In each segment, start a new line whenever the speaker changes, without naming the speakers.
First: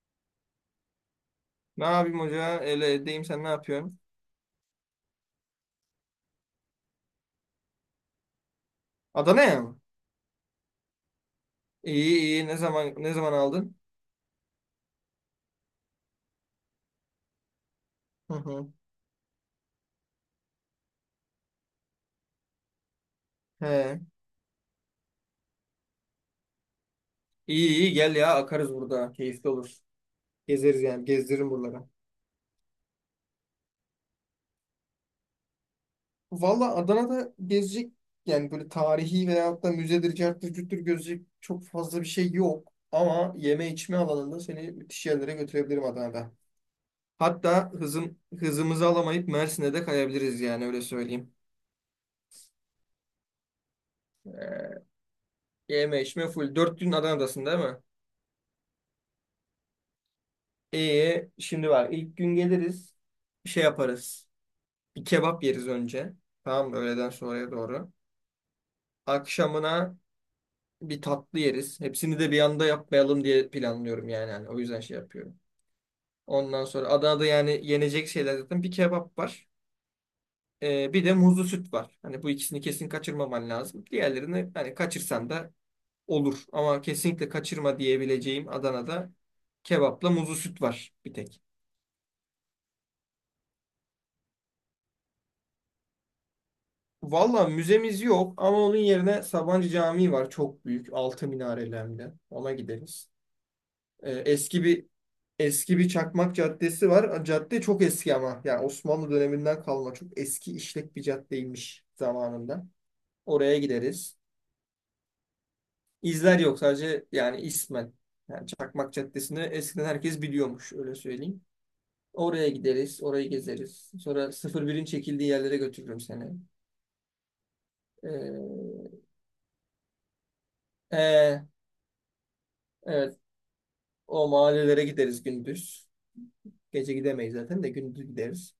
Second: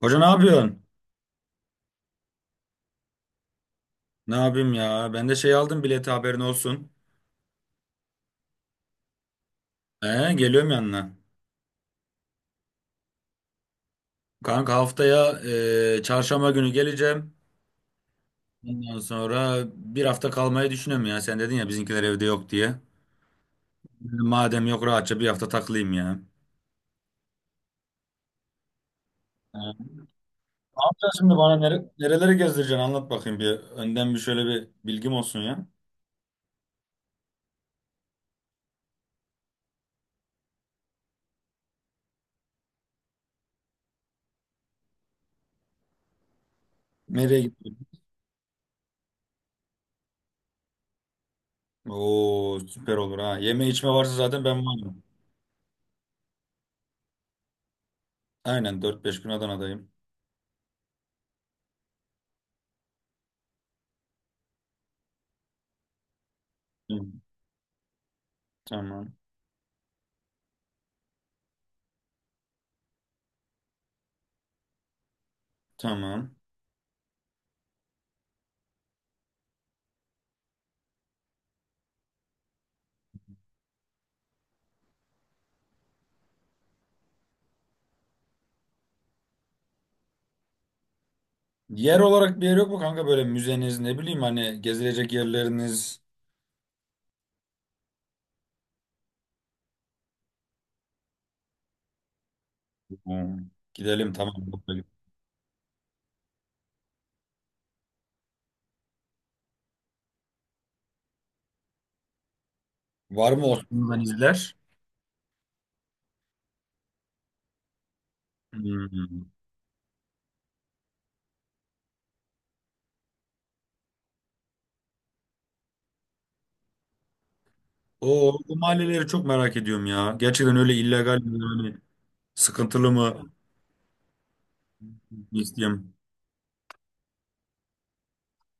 Hoca ne yapıyorsun?
Ne yapayım hoca? Öyle edeyim sen ne yapıyorsun?
Ne yapayım ya? Ben de şey aldım bileti haberin olsun.
Adana'ya mı?
Geliyorum yanına.
İyi iyi. Ne zaman aldın?
Kanka haftaya çarşamba günü geleceğim.
Hı hı.
Ondan sonra bir hafta kalmayı düşünüyorum ya. Sen dedin ya bizimkiler evde yok diye.
He.
Dedim, madem yok rahatça bir hafta takılayım ya.
İyi iyi gel ya akarız burada. Keyifli
Ee,
olur.
Ne
Gezeriz yani.
yapacağız şimdi
Gezdiririm
bana
buralara.
nereleri gezdireceksin anlat bakayım bir. Önden bir şöyle bir bilgim olsun ya.
Valla Adana'da gezecek yani böyle tarihi veyahut da müzedir, carttır, cürttür gözecek çok fazla bir şey yok. Ama yeme içme alanında seni müthiş yerlere götürebilirim Adana'da.
Nereye
Hatta
gidiyorsun?
hızımızı alamayıp Mersin'e de kayabiliriz yani öyle söyleyeyim.
Oo, süper olur ha. Yeme içme varsa zaten
Ee,
ben varım.
Yeme içme full. 4 gün Adana'dasın değil mi?
Aynen 4-5 gün Adana'dayım.
Şimdi bak ilk gün geliriz. Şey yaparız. Bir kebap yeriz önce. Tamam mı?
Hı.
Öğleden sonraya doğru.
Tamam.
Akşamına bir tatlı yeriz. Hepsini de bir anda yapmayalım diye planlıyorum yani. Hani o yüzden şey yapıyorum.
Tamam.
Ondan sonra Adana'da yani yenecek şeyler zaten bir kebap var. Bir de muzlu süt var. Hani bu ikisini kesin kaçırmaman lazım. Diğerlerini hani kaçırsan da olur. Ama kesinlikle kaçırma diyebileceğim Adana'da kebapla muzlu süt var bir tek.
Yer olarak bir yer yok mu kanka böyle müzeniz ne bileyim hani gezilecek yerleriniz?
Valla müzemiz yok ama onun yerine Sabancı Camii var. Çok büyük. Altı minareli hem de. Ona gideriz.
Hmm. Gidelim
Ee,
tamam.
eski bir eski bir Çakmak Caddesi var. Cadde çok eski ama. Yani Osmanlı döneminden kalma. Çok eski işlek bir caddeymiş zamanında.
Var mı
Oraya
Osmanlı'dan
gideriz.
izler?
İzler yok sadece yani ismen. Yani Çakmak
Hmm.
Caddesi'ni eskiden herkes biliyormuş öyle söyleyeyim. Oraya gideriz. Orayı gezeriz. Sonra sıfır birin çekildiği yerlere götürürüm seni.
O
Ee,
mahalleleri çok merak ediyorum ya. Gerçekten öyle illegal mi
e,
hani sıkıntılı
evet.
mı
O mahallelere gideriz gündüz.
isteyeyim.
Gece gidemeyiz zaten de gündüz gideriz.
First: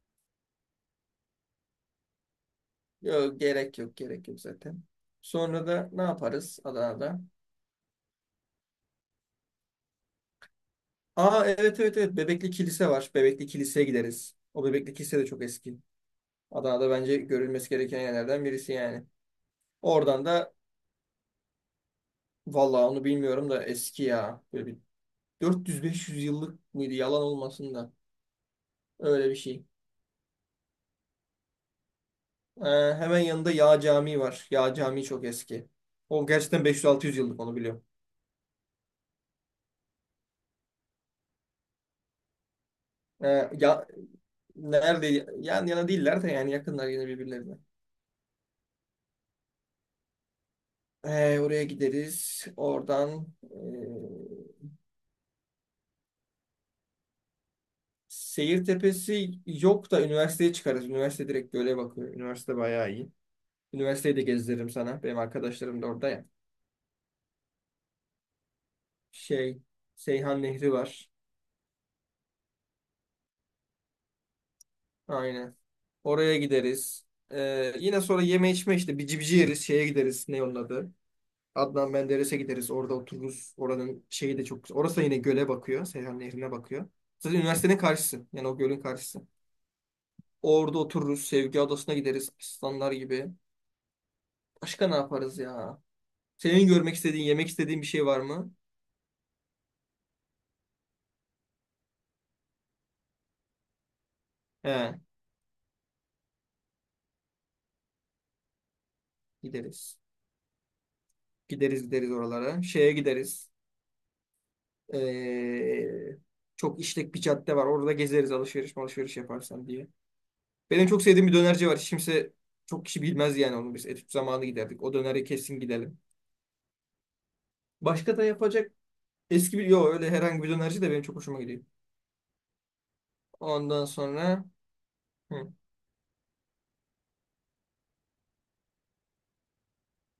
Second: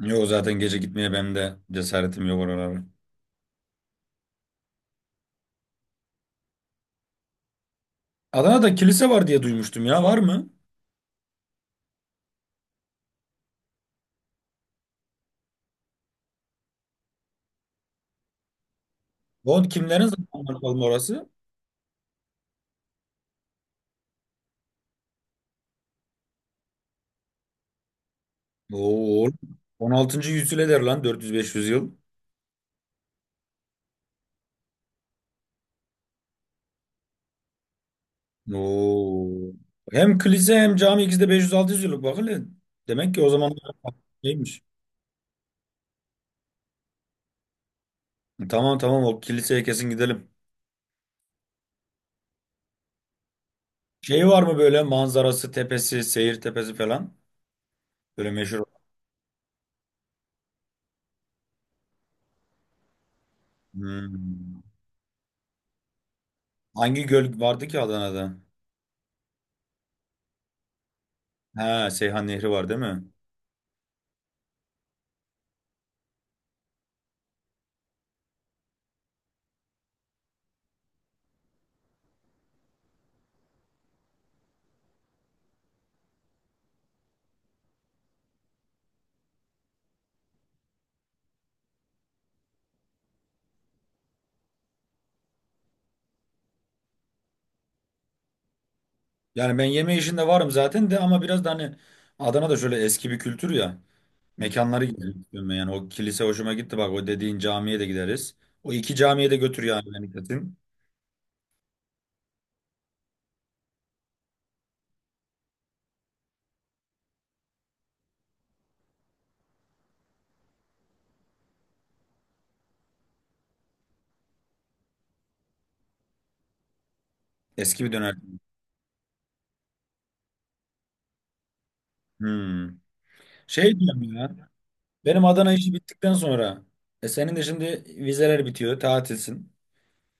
Yok zaten gece gitmeye benim de cesaretim yok oralara.
Yok gerek yok gerek yok zaten. Sonra da ne yaparız Adana'da?
Adana'da kilise var diye duymuştum ya, var mı?
Aa evet evet evet Bebekli Kilise var. Bebekli Kilise'ye gideriz. O Bebekli Kilise de çok eski. Adana'da bence görülmesi gereken yerlerden birisi yani.
O kimlerin
Oradan da
zamanı bakalım orası?
vallahi onu bilmiyorum da eski ya. Böyle bir 400-500 yıllık mıydı yalan olmasın da.
Oo,
Öyle bir şey.
16. yüzyıl eder lan 400-500 yıl.
Ee, hemen yanında Yağ Camii var. Yağ Camii çok eski. O gerçekten 500-600 yıllık onu biliyorum.
Oo. Hem kilise hem cami ikisi de 500-600 yıllık, bak hele. Demek ki o
Ee,
zaman
ya,
neymiş?
Nerede? Yan yana değiller de yani yakınlar yine birbirlerine.
Tamam, tamam, o kiliseye kesin gidelim.
Oraya gideriz. Oradan
Şey var mı böyle manzarası, tepesi, seyir tepesi falan? Böyle meşhur.
Seyir Tepesi yok da üniversiteye çıkarız. Üniversite direkt göle bakıyor. Üniversite bayağı iyi. Üniversiteyi de
Hmm.
gezdiririm sana. Benim arkadaşlarım da orada ya.
Hangi göl vardı ki Adana'da?
Şey, Seyhan Nehri var.
Ha, Seyhan Nehri var değil mi?
Aynen. Oraya gideriz. Yine sonra yeme içme işte bici bici yeriz. Şeye gideriz. Ne onun adı? Adnan Menderes'e gideriz. Orada otururuz. Oranın şeyi de çok güzel. Orası da yine göle bakıyor. Seyhan Nehri'ne bakıyor. Zaten üniversitenin karşısı. Yani o gölün karşısı. Orada otururuz. Sevgi Adası'na gideriz. Aslanlar gibi. Başka ne yaparız ya? Senin görmek istediğin, yemek istediğin bir şey var mı?
Yani ben yeme işinde varım zaten de, ama biraz da hani Adana'da şöyle eski bir kültür ya. Mekanları
He,
gidelim istiyorum ben, yani. O kilise hoşuma gitti, bak, o dediğin camiye de gideriz. O iki camiye de götür yani
gideriz.
beni kesin.
Gideriz gideriz oralara. Şeye gideriz. Ee, çok işlek bir cadde var. Orada gezeriz alışveriş alışveriş yaparsan diye. Benim çok sevdiğim bir dönerci var. Hiç kimse çok kişi bilmez yani onu. Biz etüt zamanı giderdik. O döneri kesin gidelim.
Eski bir döner.
Başka da yapacak eski bir... Yok öyle herhangi bir dönerci de benim çok hoşuma gidiyor.
Hmm. Şey
Ondan
diyorum
sonra...
ya. Benim Adana
Hı,
işi bittikten sonra senin de şimdi vizeler bitiyor, tatilsin.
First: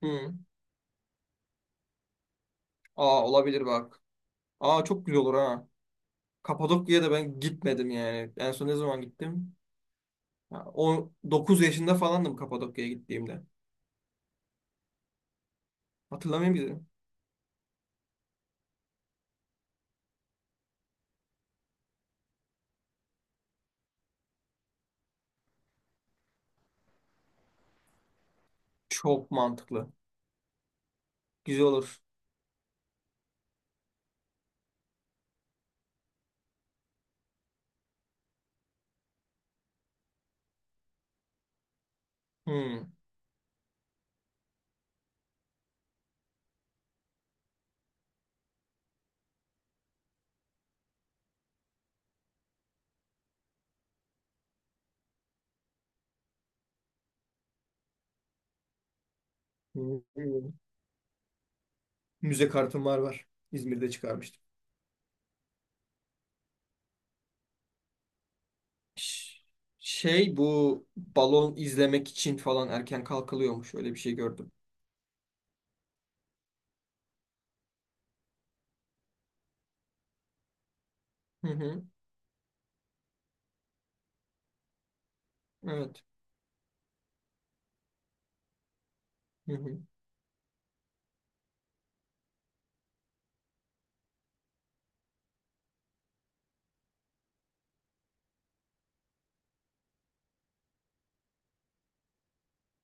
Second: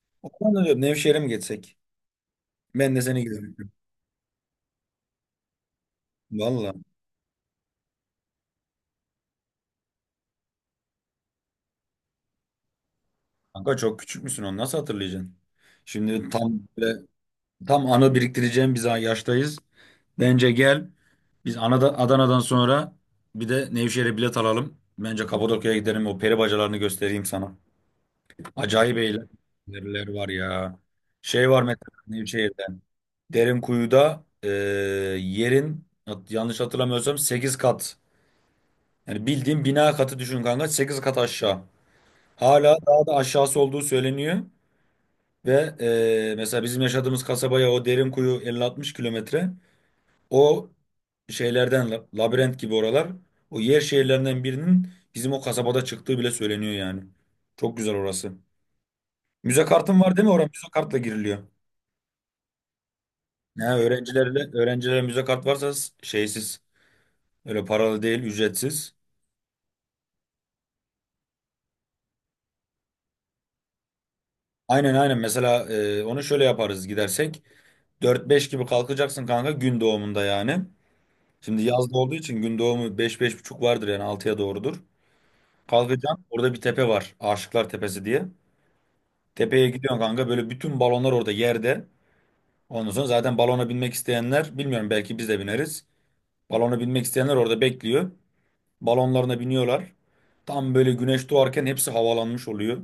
hı.
Ondan da diyorum Nevşehir'e mi geçsek? Ben de seni
Aa olabilir
gidebilirim.
bak. Aa çok güzel olur ha.
Valla.
Kapadokya'ya da ben gitmedim yani. En son ne zaman gittim? Ha, o 9 yaşında falandım Kapadokya'ya gittiğimde.
Kanka çok küçük müsün, onu nasıl hatırlayacaksın? Şimdi
Hatırlamıyor muydun?
tam anı biriktireceğim biz yaştayız. Bence gel. Biz Adana'dan sonra bir de Nevşehir'e bilet alalım. Bence Kapadokya'ya gidelim. O peri bacalarını göstereyim sana. Acayip
Çok mantıklı.
eğlenceler var ya. Şey var
Güzel
mesela
olur.
Nevşehir. Derinkuyu'da yanlış hatırlamıyorsam 8 kat. Yani bildiğin bina katı düşün kanka, 8 kat aşağı. Hala daha da aşağısı olduğu söyleniyor. Ve mesela bizim yaşadığımız kasabaya o Derinkuyu 50-60 kilometre. O labirent gibi oralar. O yer şehirlerinden birinin bizim o kasabada çıktığı bile söyleniyor yani. Çok güzel orası. Müze kartın
Hı,
var değil mi? Oraya
hı.
müze kartla giriliyor.
Müze kartım var var.
Ne
İzmir'de çıkarmıştım.
öğrencilerle öğrencilere müze kart şeysiz. Öyle paralı değil, ücretsiz.
Ş- Şey bu balon izlemek için falan erken kalkılıyormuş. Öyle bir şey gördüm.
Aynen, aynen. Mesela onu şöyle yaparız gidersek. Dört beş gibi kalkacaksın kanka, gün doğumunda yani.
Hı
Şimdi
hı.
yazda olduğu için gün doğumu beş beş buçuk vardır yani, 6'ya doğrudur.
Evet.
Kalkacaksın. Orada bir tepe var, Aşıklar Tepesi diye.
Hı
Tepeye
hı.
gidiyorsun kanka. Böyle bütün balonlar orada yerde. Ondan sonra zaten balona binmek isteyenler, bilmiyorum, belki biz de bineriz. Balona binmek isteyenler orada bekliyor. Balonlarına biniyorlar. Tam böyle güneş doğarken hepsi havalanmış oluyor.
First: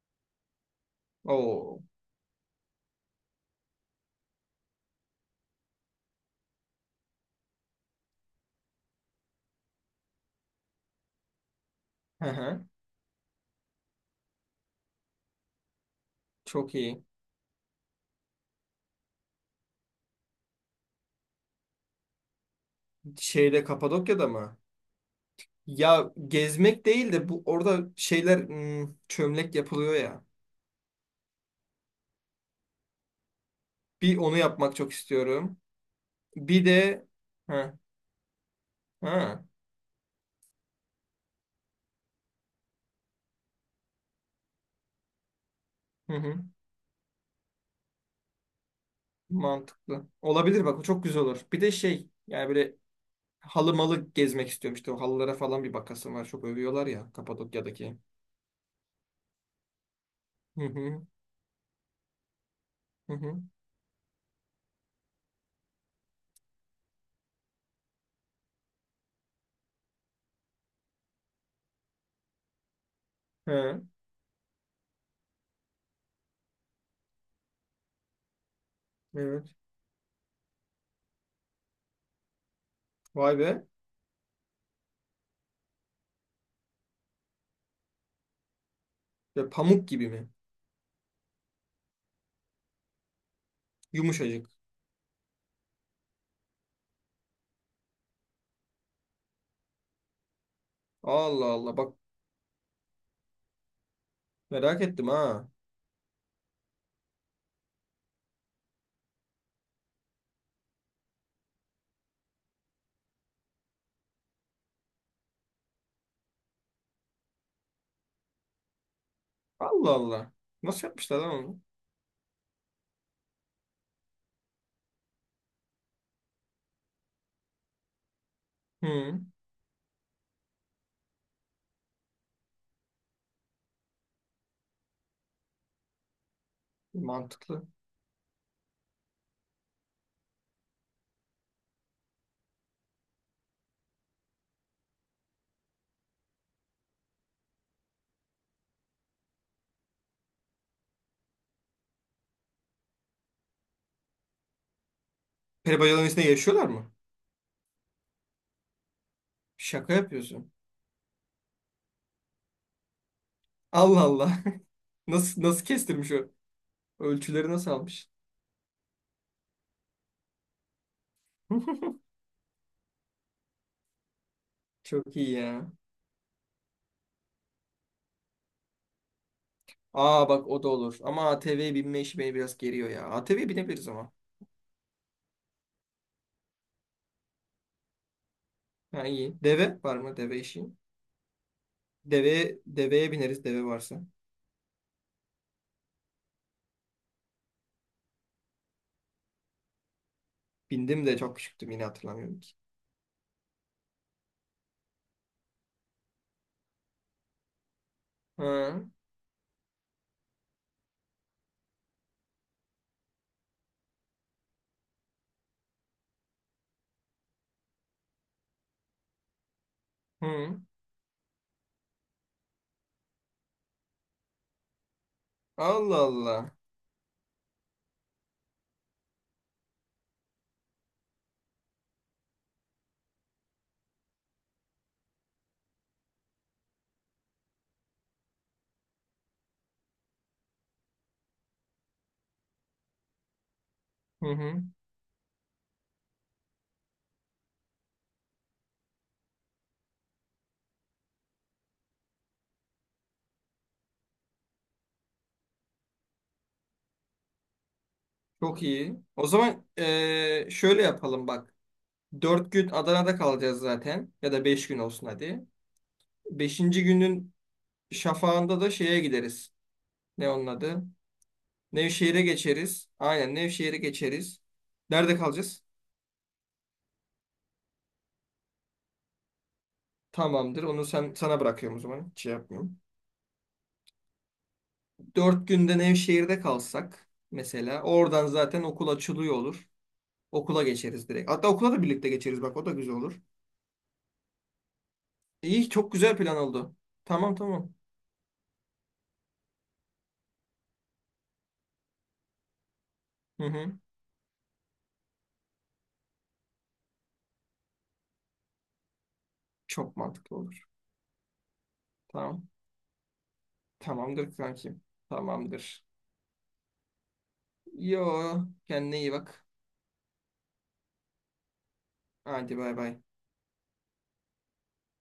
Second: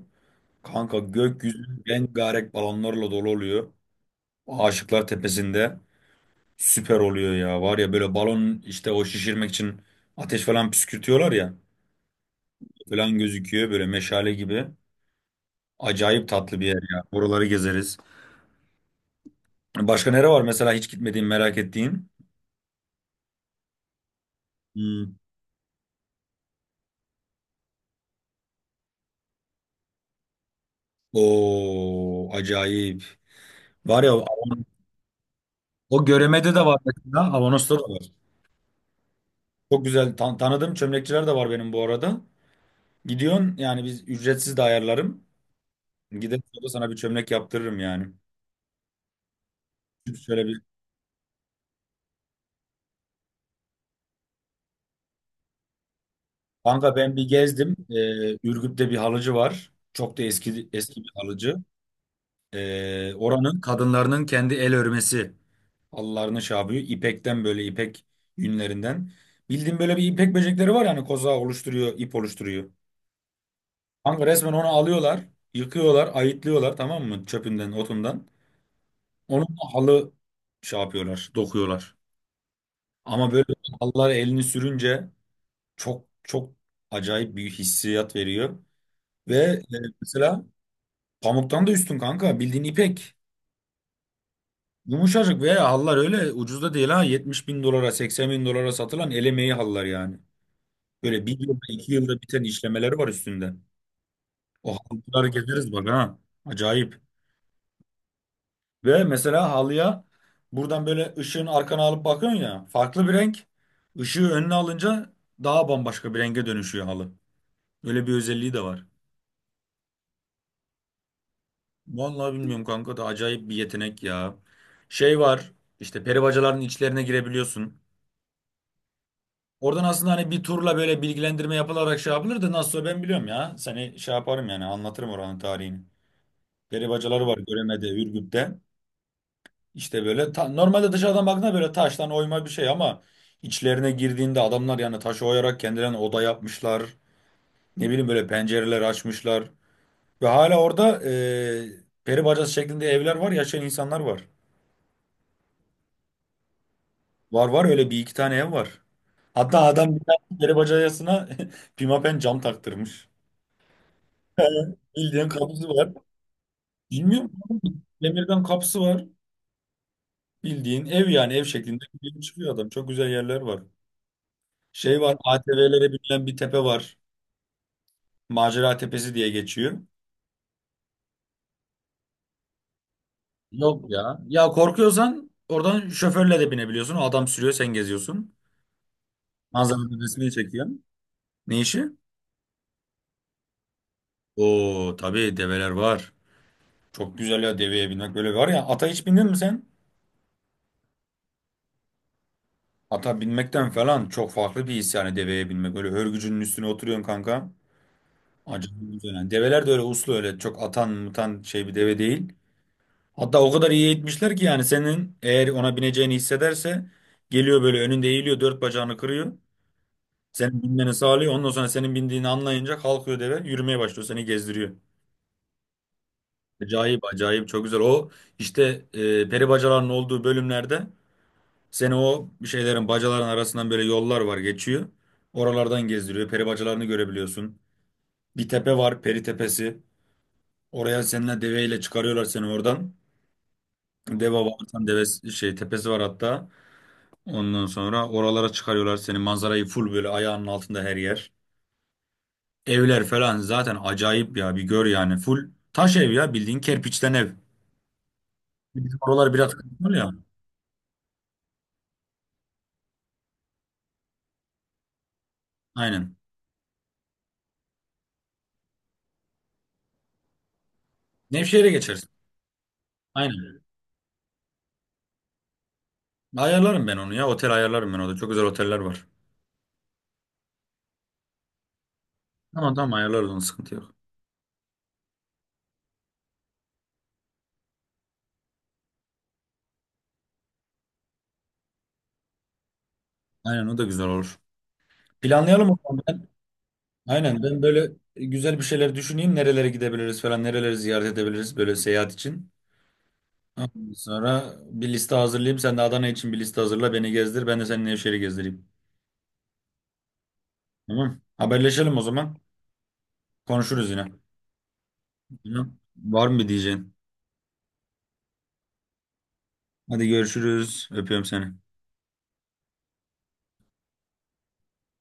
Kanka gökyüzü
Oo.
rengarenk balonlarla dolu oluyor. Aşıklar Tepesi'nde süper oluyor ya. Var ya böyle balon, işte o şişirmek için ateş falan püskürtüyorlar ya.
Hı hı.
Falan gözüküyor böyle meşale gibi. Acayip tatlı bir
Çok
yer ya.
iyi.
Oraları gezeriz. Başka nere var mesela hiç gitmediğin merak ettiğin?
Şeyde Kapadokya'da mı?
Hmm.
Ya gezmek değil de bu orada şeyler çömlek yapılıyor ya.
Oo, acayip. Var ya
Bir onu yapmak çok istiyorum.
O Göreme'de
Bir
de var
de
mesela. Avanos'ta
ha
da var.
ha
Çok güzel tanıdığım çömlekçiler de var benim bu arada. Gidiyorsun yani, biz ücretsiz de ayarlarım.
hı
Gidelim,
hı.
sonra sana bir çömlek yaptırırım yani.
Mantıklı.
Çünkü şöyle bir
Olabilir bak o çok güzel olur. Bir de şey yani böyle halı malı gezmek istiyorum işte o halılara falan bir bakasım var. Çok övüyorlar
kanka
ya
ben bir gezdim.
Kapadokya'daki.
Ürgüp'te bir halıcı var. Çok da
Hı
eski eski
hı
bir halıcı.
hı
Ee,
hı.
oranın kadınlarının kendi el örmesi halılarını şey yapıyor. İpekten böyle ipek yünlerinden. Bildiğin böyle bir ipek böcekleri var yani, koza oluşturuyor, ip oluşturuyor.
He,
Kanka resmen onu alıyorlar, yıkıyorlar, ayıtlıyorlar, tamam mı? Çöpünden, otundan.
evet.
Onunla halı şey yapıyorlar, dokuyorlar. Ama
Vay
böyle
be.
halılar elini sürünce çok çok acayip bir hissiyat veriyor. Ve
Ve pamuk gibi mi?
mesela pamuktan da üstün kanka, bildiğin ipek.
Yumuşacık.
Yumuşacık ve hallar öyle ucuz da değil ha, 70 bin dolara 80 bin dolara satılan el emeği hallar yani. Böyle bir
Allah
yılda
Allah bak
iki yılda biten işlemeleri var üstünde. O
merak ettim
halıları
ha.
gezeriz, bak ha, acayip. Ve mesela halıya buradan böyle ışığın arkana alıp bakıyorsun ya, farklı bir renk. Işığı önüne alınca daha bambaşka bir renge dönüşüyor halı. Öyle bir özelliği de var.
Allah Allah. Nasıl yapmışlar lan onu?
Vallahi bilmiyorum kanka da acayip bir yetenek ya. Şey var işte, peri bacaların içlerine girebiliyorsun.
Hı,
Oradan aslında hani bir turla böyle bilgilendirme yapılarak şey yapılır da, nasıl, o ben biliyorum ya. Seni şey yaparım yani, anlatırım oranın tarihini. Peri bacaları var
mantıklı.
Göreme'de, Ürgüp'te. İşte böyle normalde dışarıdan baktığında böyle taştan oyma bir şey ama içlerine girdiğinde adamlar yani taşı oyarak kendilerine oda yapmışlar. Ne bileyim böyle pencereler açmışlar. Ve hala orada peri bacası şeklinde evler var, yaşayan insanlar var.
Peri bacalarının içinde yaşıyorlar mı?
Var var, öyle bir iki tane ev var. Hatta
Şaka
adam bir tane
yapıyorsun.
peri bacayasına pimapen cam taktırmış.
Allah Allah.
Bildiğin
Nasıl
kapısı var.
kestirmiş o?
Bilmiyorum.
Ölçüleri nasıl almış?
Demirden kapısı var. Bildiğin ev yani, ev şeklinde gidiyor çıkıyor adam. Çok güzel yerler var. Şey var,
Çok iyi ya.
ATV'lere binilen bir tepe var. Macera Tepesi diye geçiyor.
Aa bak o da olur. Ama ATV'ye binme işi beni biraz geriyor ya. A ATV'ye
Yok
binebiliriz ama.
ya. Ya korkuyorsan oradan şoförle de binebiliyorsun. O adam sürüyor, sen geziyorsun.
Ha iyi. Deve var
Manzaranın
mı?
resmini
Deve işi.
çekiyor. Ne işi?
Deveye bineriz deve varsa.
Oo, tabii develer var. Çok güzel ya deveye binmek, böyle var ya, ata hiç bindin mi sen?
Bindim de çok küçüktüm yine hatırlamıyorum ki.
Ata binmekten falan çok farklı bir his yani deveye binmek. Öyle hörgücünün üstüne oturuyorsun kanka. Acayip
Ha.
güzel yani. Develer de öyle uslu, öyle çok atan mutan şey bir deve değil. Hatta o kadar iyi eğitmişler ki yani, senin eğer ona bineceğini hissederse geliyor böyle önünde eğiliyor, dört bacağını kırıyor.
Hı.
Senin binmeni sağlıyor. Ondan sonra senin bindiğini anlayınca kalkıyor, deve yürümeye başlıyor, seni gezdiriyor.
Allah Allah.
Acayip acayip çok güzel. O işte peri bacalarının olduğu bölümlerde seni o bir şeylerin bacaların arasından böyle yollar var geçiyor. Oralardan gezdiriyor. Peri bacalarını görebiliyorsun. Bir tepe var, peri tepesi. Oraya seninle deveyle çıkarıyorlar seni oradan.
Hı
Deva
hı.
varsan devesi şey tepesi var hatta. Ondan sonra oralara çıkarıyorlar seni. Manzarayı full böyle ayağının altında her yer. Evler falan zaten acayip ya. Bir gör yani, full taş ev ya, bildiğin kerpiçten ev.
Çok iyi.
Bizim
O
oralar biraz
zaman
kısıtlı ya.
şöyle yapalım bak. 4 gün Adana'da kalacağız zaten. Ya da 5 gün olsun hadi.
Aynen.
Beşinci günün şafağında da şeye gideriz. Ne onun adı?
Nevşehir'e geçersin.
Nevşehir'e geçeriz. Aynen
Aynen.
Nevşehir'e geçeriz. Nerede kalacağız?
Ayarlarım ben onu ya. Otel ayarlarım ben orada. Çok güzel oteller var.
Tamamdır. Onu sen sana bırakıyorum o zaman. Hiç şey
Tamam,
yapmıyorum.
tamam, ayarlarız onu, sıkıntı yok.
4 günde Nevşehir'de kalsak mesela oradan zaten okul açılıyor olur. Okula geçeriz direkt. Hatta okula da birlikte geçeriz. Bak o da güzel olur.
Aynen, o da güzel olur. Planlayalım
İyi
o
çok
zaman
güzel
ben.
plan oldu. Tamam
Aynen, ben
tamam.
böyle güzel bir şeyler düşüneyim. Nerelere gidebiliriz falan, nereleri ziyaret edebiliriz böyle seyahat için.
Hı hı.
Ondan sonra bir liste hazırlayayım. Sen de Adana için bir liste hazırla. Beni gezdir. Ben de seninle Nevşehir'i gezdireyim.
Çok mantıklı olur.
Tamam. Haberleşelim o zaman.
Tamam.
Konuşuruz yine.
Tamamdır kankim.
Tamam.
Tamamdır.
Var mı bir diyeceğin?
Yo kendine iyi bak.
Hadi görüşürüz. Öpüyorum seni.
Hadi bay bay.